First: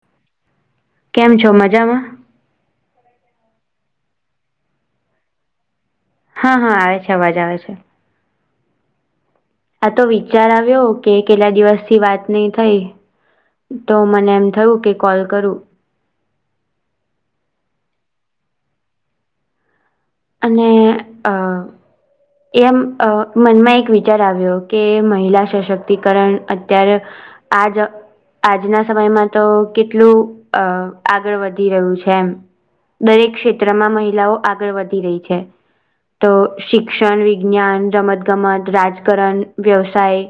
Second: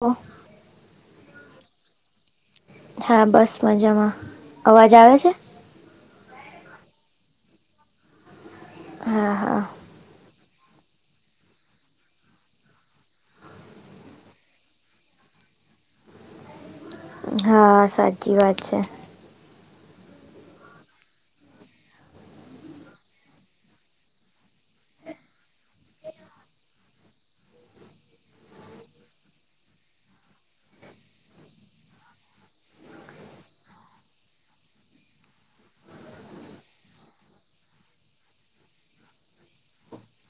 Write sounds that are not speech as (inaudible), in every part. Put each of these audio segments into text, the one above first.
ઓ કેમ છો મજામાં હા બસ મજામાં અવાજ આવે છે. હા હા આવે છે અવાજ આવે છે. હા હા આ તો વિચાર આવ્યો કે કેટલા દિવસ થી વાત નહી થઈ. તો મને એમ થયું કે કોલ કરું હા સાચી વાત છે. અને અ એમ અ મનમાં એક વિચાર આવ્યો કે મહિલા સશક્તિકરણ અત્યારે આજ આજના સમયમાં તો કેટલું અ આગળ વધી રહ્યું છે એમ દરેક ક્ષેત્રમાં મહિલાઓ આગળ વધી રહી છે. તો શિક્ષણ વિજ્ઞાન રમત ગમત રાજકારણ વ્યવસાય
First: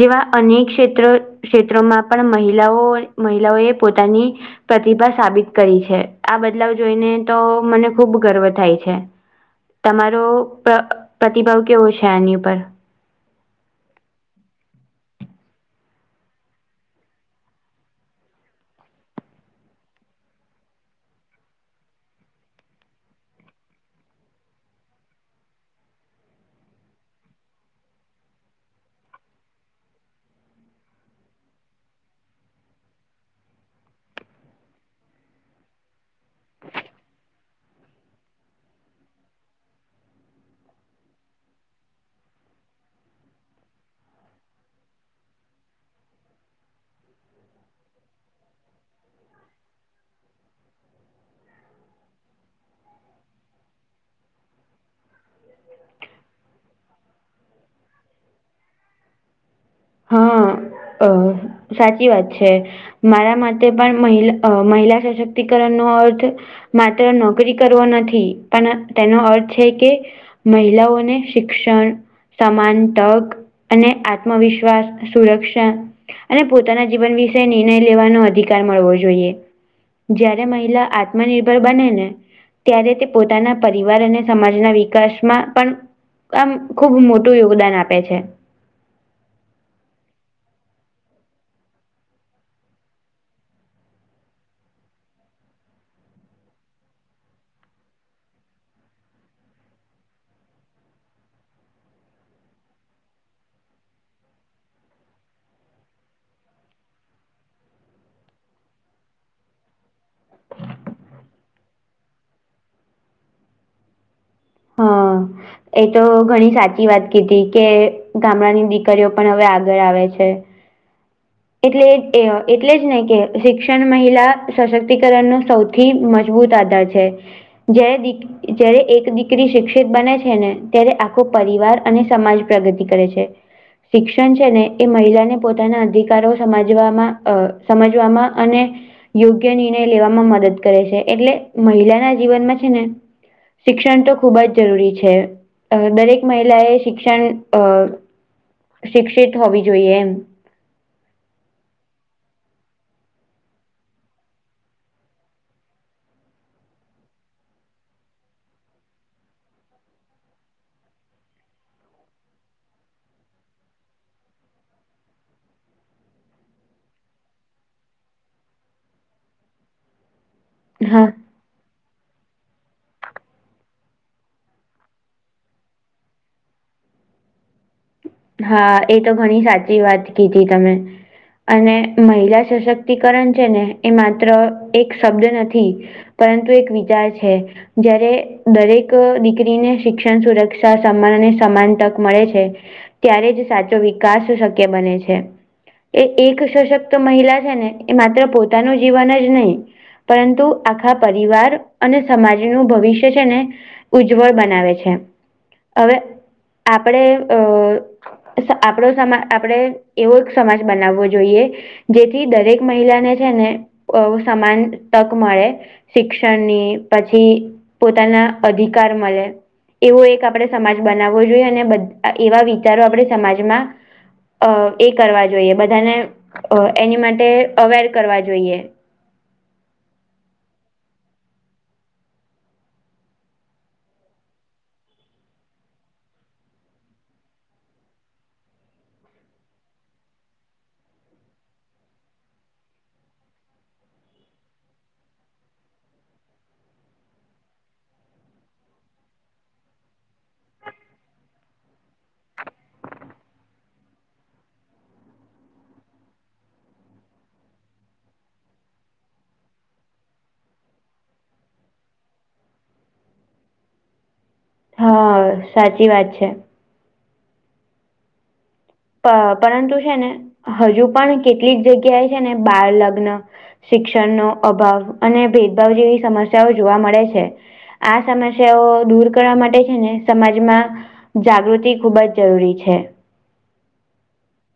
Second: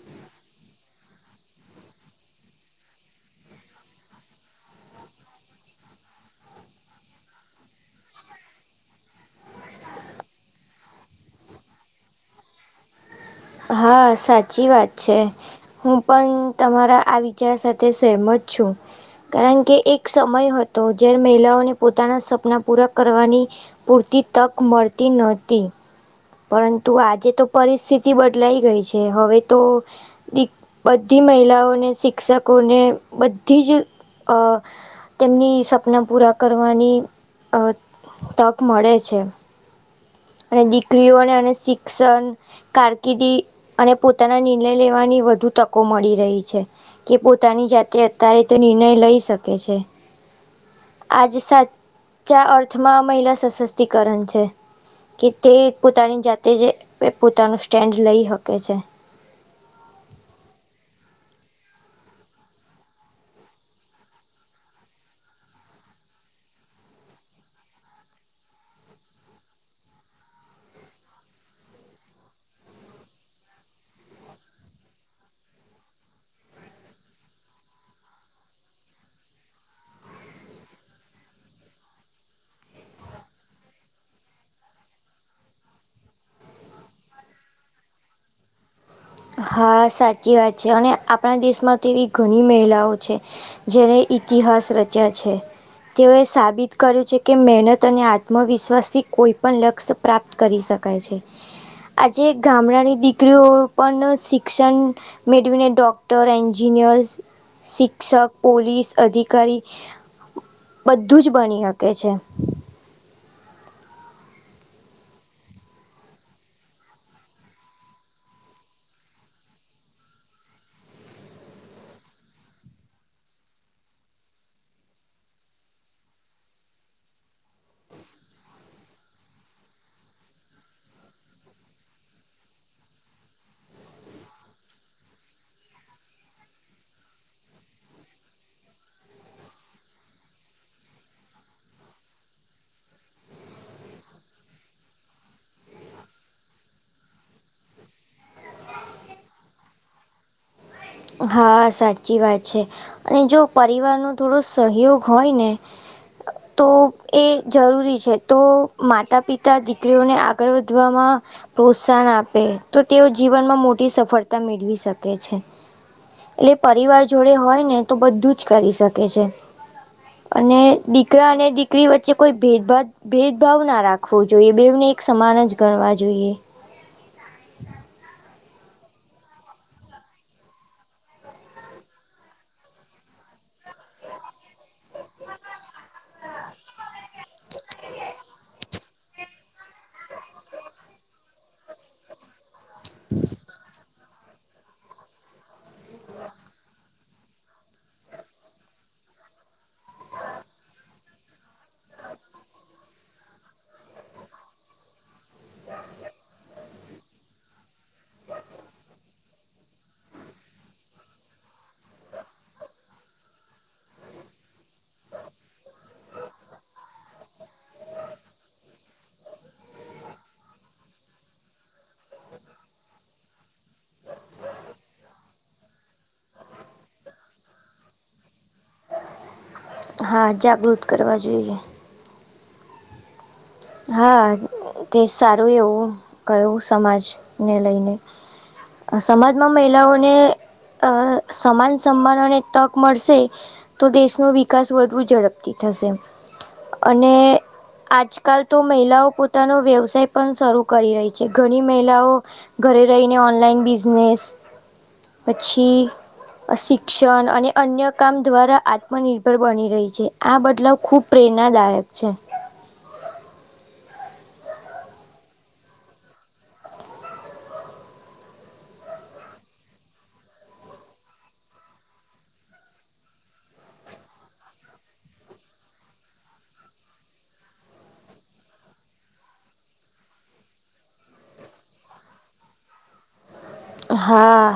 જેવા અનેક ક્ષેત્રો ક્ષેત્રોમાં પણ મહિલાઓ મહિલાઓએ પોતાની પ્રતિભા સાબિત કરી છે આ બદલાવ જોઈને તો મને ખુબ ગર્વ થાય છે. છે તમારો પ્ર પ્રતિભાવ કેવો છે આની ઉપર હા સાચી વાત છે. હું પણ તમારા આ વિચાર સાથે સહમત છું. કારણ કે એક સમય હતો જ્યારે મહિલાઓને પોતાના સપના પૂરા કરવાની પૂરતી તક મળતી નહોતી. પરંતુ આજે તો પરિસ્થિતિ બદલાઈ ગઈ છે હવે તો ડી બધી મહિલાઓને શિક્ષકોને બધી જ અ તેમની સપના પૂરા કરવાની અ તક મળે છે. અને દીકરીઓને અને શિક્ષણ કારકિર્દી અને પોતાના નિર્ણય લેવાની વધુ તકો મળી રહી છે. જે પોતાની જાતે અત્યારે તો નિર્ણય લઈ શકે છે. આજ સાચા અર્થમાં મહિલા સશક્તિકરણ છે. કે તે પોતાની જાતે જ પોતાનું સ્ટેન્ડ લઈ શકે છે હ અ સાચી વાત છે. મારા માટે પણ મહિલા મહિલા સશક્તિકરણનો અર્થ માત્ર નોકરી કરવો નથી પણ તેનો અર્થ છે કે મહિલાઓને શિક્ષણ સમાન તક અને આત્મવિશ (unintelligible) સુરક્ષા અને પોતાના જીવન વિશે નિર્ણય લેવાનો અધિકાર મળવો જોઈએ. જયારે મહિલા આત્મનિર્ભર બને ને ત્યારે તે પોતાના પરિવાર અને સમાજના વિકાસમાં પણ આમ ખુબ મોટું યોગદાન આપે છે હા સાચી વાત છે અને આપણા દેશમાં તો એવી ઘણી મહિલાઓ છે જેને ઇતિહાસ રચ્યા છે તેઓએ સાબિત કર્યું છે કે મહેનત અને આત્મવિશ્વાસથી કોઈપણ લક્ષ્ય પ્રાપ્ત કરી શકાય છે આજે ગામડાની દીકરીઓ પણ શિક્ષણ મેળવીને ડોક્ટર એન્જિનિયર્સ. શિક્ષક પોલીસ અધિકારી. બધું જ બની શકે છે. હા. એ તો ઘણી સાચી વાત કીધી કે ગામડાની દીકરીઓ પણ હવે આગળ આવે છે. એટલે એટલે જ ને કે શિક્ષણ મહિલા સશક્તિકરણ ન સૌથી. થી મજબૂત આધાર છે જે. જારે એક દીકરી શિક્ષિત બને છે ને ત્યારે આખો પરિવાર અને સમાજ પ્રગતિ કરે છે. શિક્ષણ છે ને એ મહિલાને પોતાના અધિક કારો સમજવામાં સમજવામાં અને યોગ્ય નિર્ણય લેવામાં મદદ કરે છે એટલે મહિલાના જીવનમાં છે ને શિક્ષણ તો ખુબ જ જરૂરી છે. અ દરેક મહિલાએ શિક્ષણ અ શિક્ષિત હોવી જોઈએ એમ હા સાચી વાત છે અને જો પરિવારનોો થોડો સહયોગ હોય ને. હ (unintelligible) તો એ જરૂરી છે તો માતા પિતા દીકરીઓને આગળ વધવામાં પ્રોત્સાહન આપે તો તેઓ જીવનમાં મોટી સફળતા મેળવી શકે છે. એટલે પરિવાર જોડે હોય ને તો બધું જ કરી શકે છે. અને હા દીકરા અને દી દીકરી વચ્ચે કોઈ ભેદભાત ભેદભાવ ના રાખવો જોઈએ બેવને એક સમાન જ ગણવા જોઈએ. હા એ તો ઘણી સાચી વાત કીધી તમે. અને મહિલા સશક્તિકરણ છે ને એ માત્ર એક શબ્દ નથી પરંતુ એક વિચાર છે. જયારે દરેક દીકરીને શિક્ષણ સુરક્ષા સમાન અને સમાન તક મળે છે. ત્યારે જ સાચો વિકાસ શક્ય બને છે. એ એક સશક્ત મહિલા છે ને એ માત્ર પોતાનું જીવન જ નહીં. પરંતુ આખા પરિવાર અને સમાજનું ભવિષ્ય છે ને ઉજ્જવળ બનાવે છે હવે આપણે અ આપડો સમાજ આપડે એવો એક સમાજ બનાવવો જોઈએ. જેથી દરેક મહિલાને છે ને સમાન તક મળે. શિક્ષણ ની પછી પોતાના અધિકાર મળે. એવો એક આપણે સમાજ બનાવવો જોઈએ અને એવા વિચારો આપણે સમાજમાં. અ એ કરવા જોઈએ બધાને એની માટે અવેર કરવા જોઈએ. હા જાગૃત કરવા જોઈએ. હા તે સારું એવું કયું સમાજને લઈને. સમાજમાં મહિલાઓને. અ સમાન સન્માનોને તક મળશે. તો દેશનો વિકાસ વધુ ઝડપથી થશે અને આજ આકાલ તો મહિલાઓ પોતાનો વ્યવસાય પણ શરૂ કરી રહી છે ઘણી મહિલાઓ. ઘરે રહીને ઓનલાઈન બિઝનેસ પછી. શિક્ષણ અને અન્ય કામ દ્વારા આત્મનિર્ભર બની રહી છે. આ બદલાવ ખૂબ પ્રેરણાદાયક છે. હા સાચી વાત છે. પરંતુ છે ને હજુ પણ કેટલીક જગ્યાએ છે ને બાળ લગ્ન. શિક્ષણનો અભાવ અને ભેદભાવ જેવી સમસ્યાઓ જોવા મળે છે. આ સમસ્યાઓ દૂર કરવા માટે છે ને સમાજમાં. જાગૃતિ ખૂબ જ જરૂરી છે. હા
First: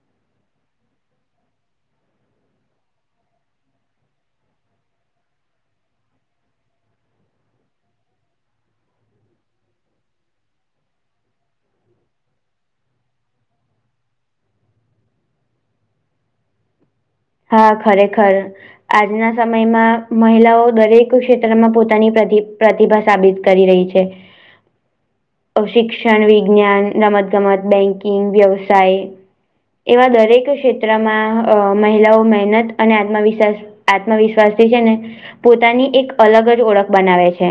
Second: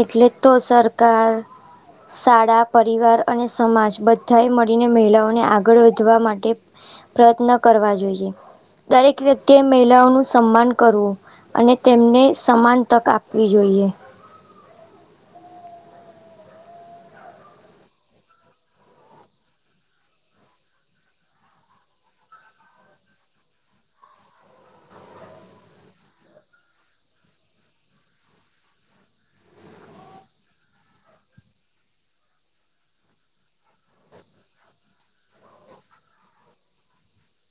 એટલે તો સરકાર શાળા પરિવાર અને સમાજ બધાએ મળીને મહિલાઓને આગળ વધવા માટે. પ્રયત્ન કરવા જોઈએ. દરેક વ્યક્તિએ મહિલાઓનું સન્માન કરવું અને તેમને સમાન તક આપ આપવી જોઈએ હા ખરે ખર આજના સમયમાં મહિલાઓ દરેક ક્ષેત્રમાં પોતાની પ્ર પ્રતિભા સાબિત કરી રહી છે (inaudible) શિક્ષણ વિજ્ઞાન રમત ગમત બેંકિંગ વ્યવસાય એવા દરેક ક્ષેત્રમાં અ મહિલાઓ મહેનત અને આત્મવિશ્વાસ આત્મવિશ્વાસથી છે ને પોતાની એક અલગ જ ઓળખ બનાવે છે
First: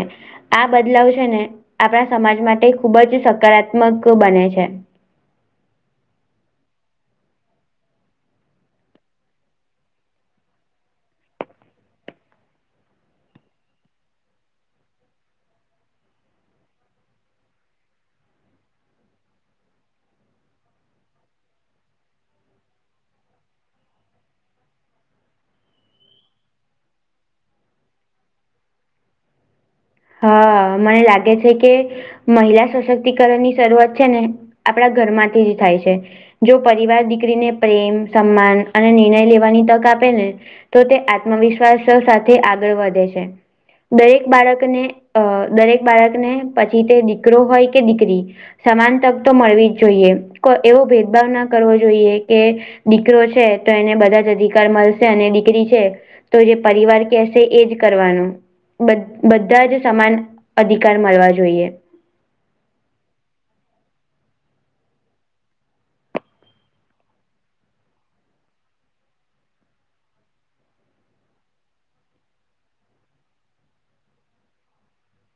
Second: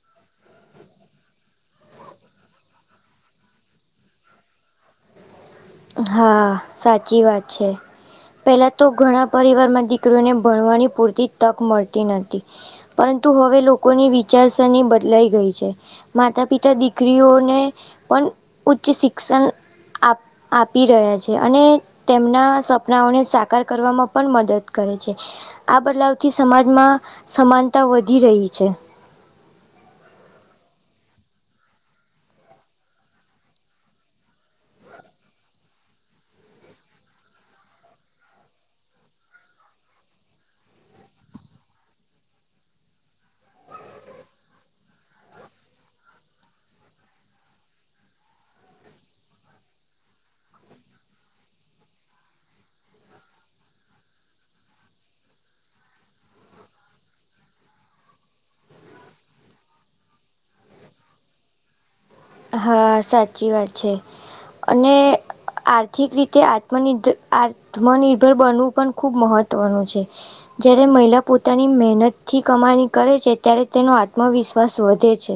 આ બદલાવ છે ને આપણા સમાજ માટે ખુબ જ સકારાત્મક બને છે હા સાચી વાત છે પેલા તો ઘણા પરિવારમાં દીકરોને ભણવાની પૂરતી તક મળતી નથીતી પરંતુ હવે લોકોની વિચારસરણી બદલાઈ ગઈ છે માતા પિતા દીકરીઓને પણ ઉચ્ચ શિક્ષણ આપ આપી રહ્યા છે અને તેમના સપનાઓને સાકાર કરવામાં પણ મદદ કરે છે આ બદલાવથી સમાજમાં સમાનતા વધી રહી છે હા મને લાગે છે કે મહિલા સશક્તિકરણ ની શરૂઆત છે ને આપણા ઘરમાંથી જ થાય છે જો પરિવાર દીકરીને પ્રેમ સન્માન અને નિર્ણય લેવાની તક આપે ને તો તે આત્મવિશ્વાસ સાથે આગળ વધે છે દરેક બાળકને અ દરેક બાળકને પછી તે દીકરો હોય કે દીકરી સમાન તક તો મળવી જ જોઈએ એવો ભેદભાવ ના કરવો જોઈએ કે દીકરો છે તો એને બધા જ અધિકાર મળશે અને દીકરી છે તો જે પરિવાર કેશે એજ કરવાનો બધા જ સમાન અધિકાર મળવા જોઈએ હા સાચી વાત છે અને આર્થિક રીતે આત્મનર્ આત્મનિર્ભર બનવું પણ ખૂબ મહત્વનું છે જયારે મહિલા પોતાની મહેનતથી કમાણી કરે છે ત્યારે તેનો આત્મવિશ્વાસ વધે છે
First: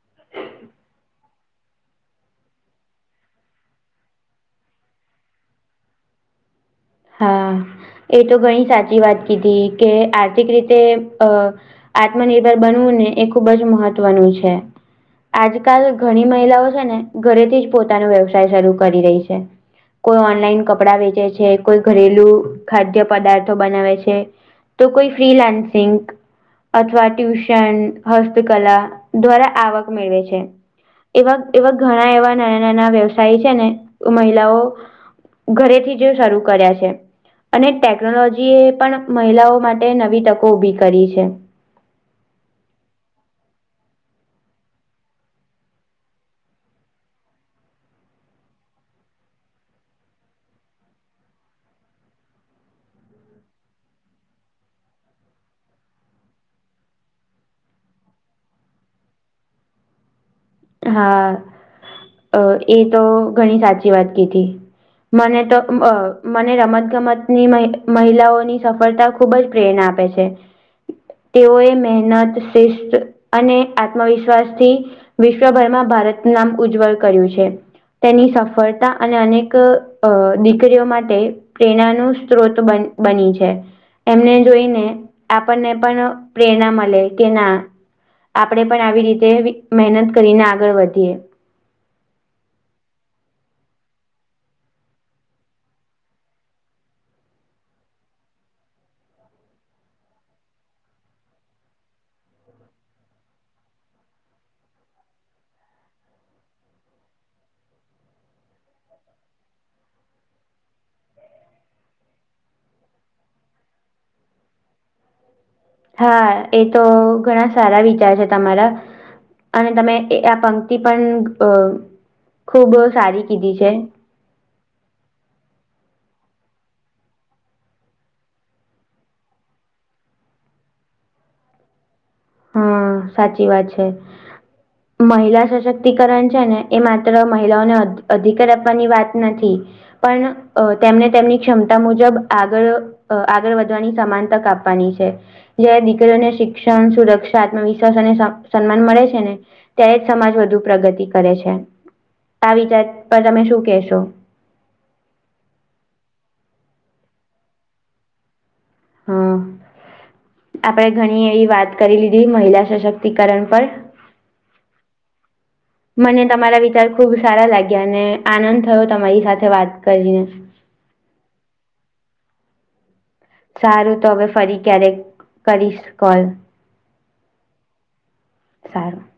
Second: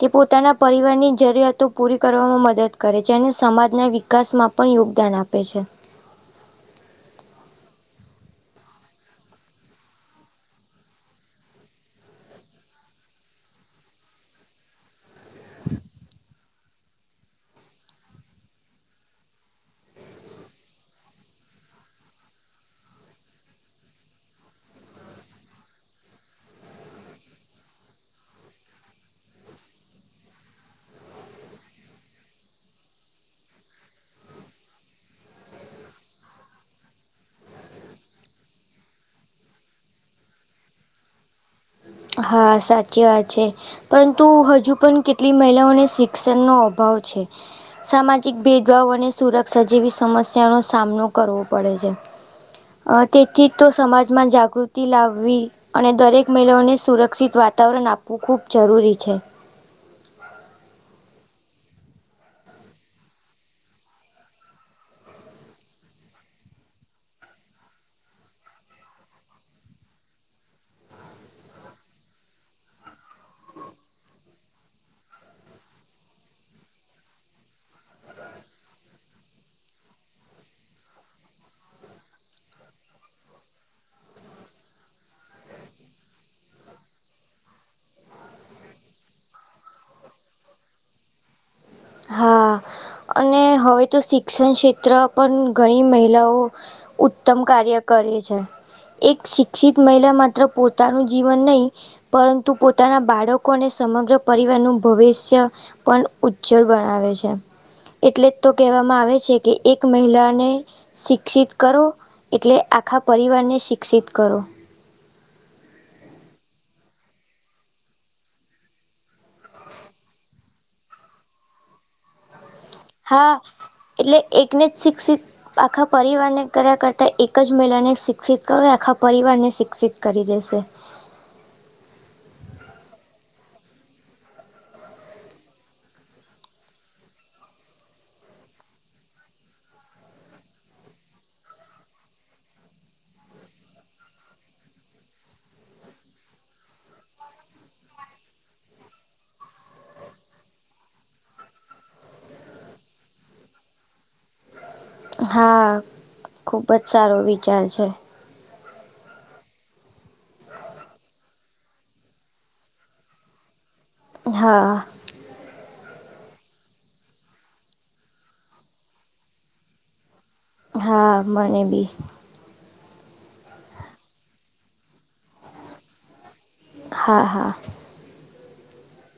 તે પોતાના પરિવારની જરૂરિયાતો પૂરી કરવામાં મદદ કરે છે અને સમાજના વિકાસમાં પણ યોગદાન આપે છે હા એ તો ઘણી સાચી વાત કીધી કે આર્થિક રીતે અ આત્મનિર્ભર બનવું ને એ ખુબ જ મહત્વનું છે આજકાલ ઘણી મહિલાઓ છે ને ઘરેથી જ પોતાનો વ્યવસાય શરૂ કરી રહી છે કોઈ ઓનલાઈન કપડાં વેચે છે કોઈ ઘરેલું ખાદ્ય પદાર્થો બનાવે છે તો કોઈ ફ્રીલાન્સિંગ અથવા ટ્યુશન હસ્તકલા દ્વારા આવક મેળવે છે એવા એવા ઘણા એવા નાના નાના વ્યવસાય છે ને મહિલાઓ ઘરેથી જો સારું કર્યા છે અને ટેકનોલોજી એ પણ મહિલાઓ માટે નવી તકો ઉભી કરી છે હા સાચી વાત છે પરંતુ હજુ પણ કેટલી મહિલાઓને શિક્ષણનો અભાવ છે સામાજિક ભેદભાવ અને સુરક્ષા જેવી સમસ્યાનોો સામનો કરવો પડે છે અ તેથી તો સમાજમાં જાગૃતિ લાવવી અને દરેક મહિલાઓને સુરક્ષિત વાતાવરણ આપવું ખૂબ જરૂરી છે હા એ તો ઘણી સાચી વાત કીધી મને તો મને રમતગમતની મહિલાઓની સફળતા ખુબ જ પ્રેરણા આપે છે તેઓએ મહેનત શિસ્ત અને આત્મવિશ્વાસથી વિશ્વભરમાં ભારતનું નામ ઉજ્જવળ કર્યું છે તેની સફળતા અને અનેક દીકરીઓ માટે પ્રેરણા નું સ્ત્રોત બન બની છે. એમને જોઈને આપણને પણ અહ પ્રેરણા મલે કે ના આપડે પણ આવી રીતે મહેનત કરીને આગળ વધીએ. હા, અને હવે તો શિક્ષણ ક્ષેત્ર પણ ઘણી મહિલાઓ ઉત્તમ કાર્ય કરે છે. એક શિક્ષિત મહિલા માત્ર પોતાનું જીવન નહીં પરંતુ પોતાના બાળકો અને સમગ્ર પરિવારનું ભવિષ્ય પણ ઉજ્જળ બનાવે છે. એટલે તો કહેવામાં આવે છે કે એક મહિલાને શિક્ષિત કરો એટલે આખા પરિવારને શિક્ષિત કરો. હા, એ તો ઘણા સારા વિચાર છે તમારા. અને તમે એ આ પંક્તિ પણ અહ ખુબ સારી હા કીધી છે. એટલે એકને જ શિક્ષિત તો આખા પરિવારને કર્યા કરતા એક જ મહિલાને શિક્ષિત કરો આખા પરિવારને શિક્ષિત કરી દેશે. હમ્મ, સાચી વાત છે. હ મહિલા સશક્તિકરણ છે ને એ માત્ર મહિલાઓને અધ-અધિકાર આપવાની વાત નથી પણ અહ તેમને તેમની ક્ષમતા મુજબ આગળ અહ આગળ વધવાની સમાન તક આપવાની છે. જયારે દીકરીઓને શિક્ષણ સુરક્ષ આત્મવિશ્વાસ અને સા-સન્માન મળે છે ને ત્યારે જ સમાજ વધુ પ્રગતિ કરે છે. આ વિચાર પર તમે શું કહેશો? હા, ખૂબ જ સારો વિચાર છે. હા આપડે ઘણી એવી વાત કરી લીધી મહિલા સશક્તિકરણ પર હા. મને તમારા વિચાર ખુબ સારા લાગ્યા અને આનંદ થયો તમારી સાથે વાત કરીને. હા, મને બી. સારું તો હવે ફરી ક્યારેક કરીશ કોલ. હા, હા. સારું.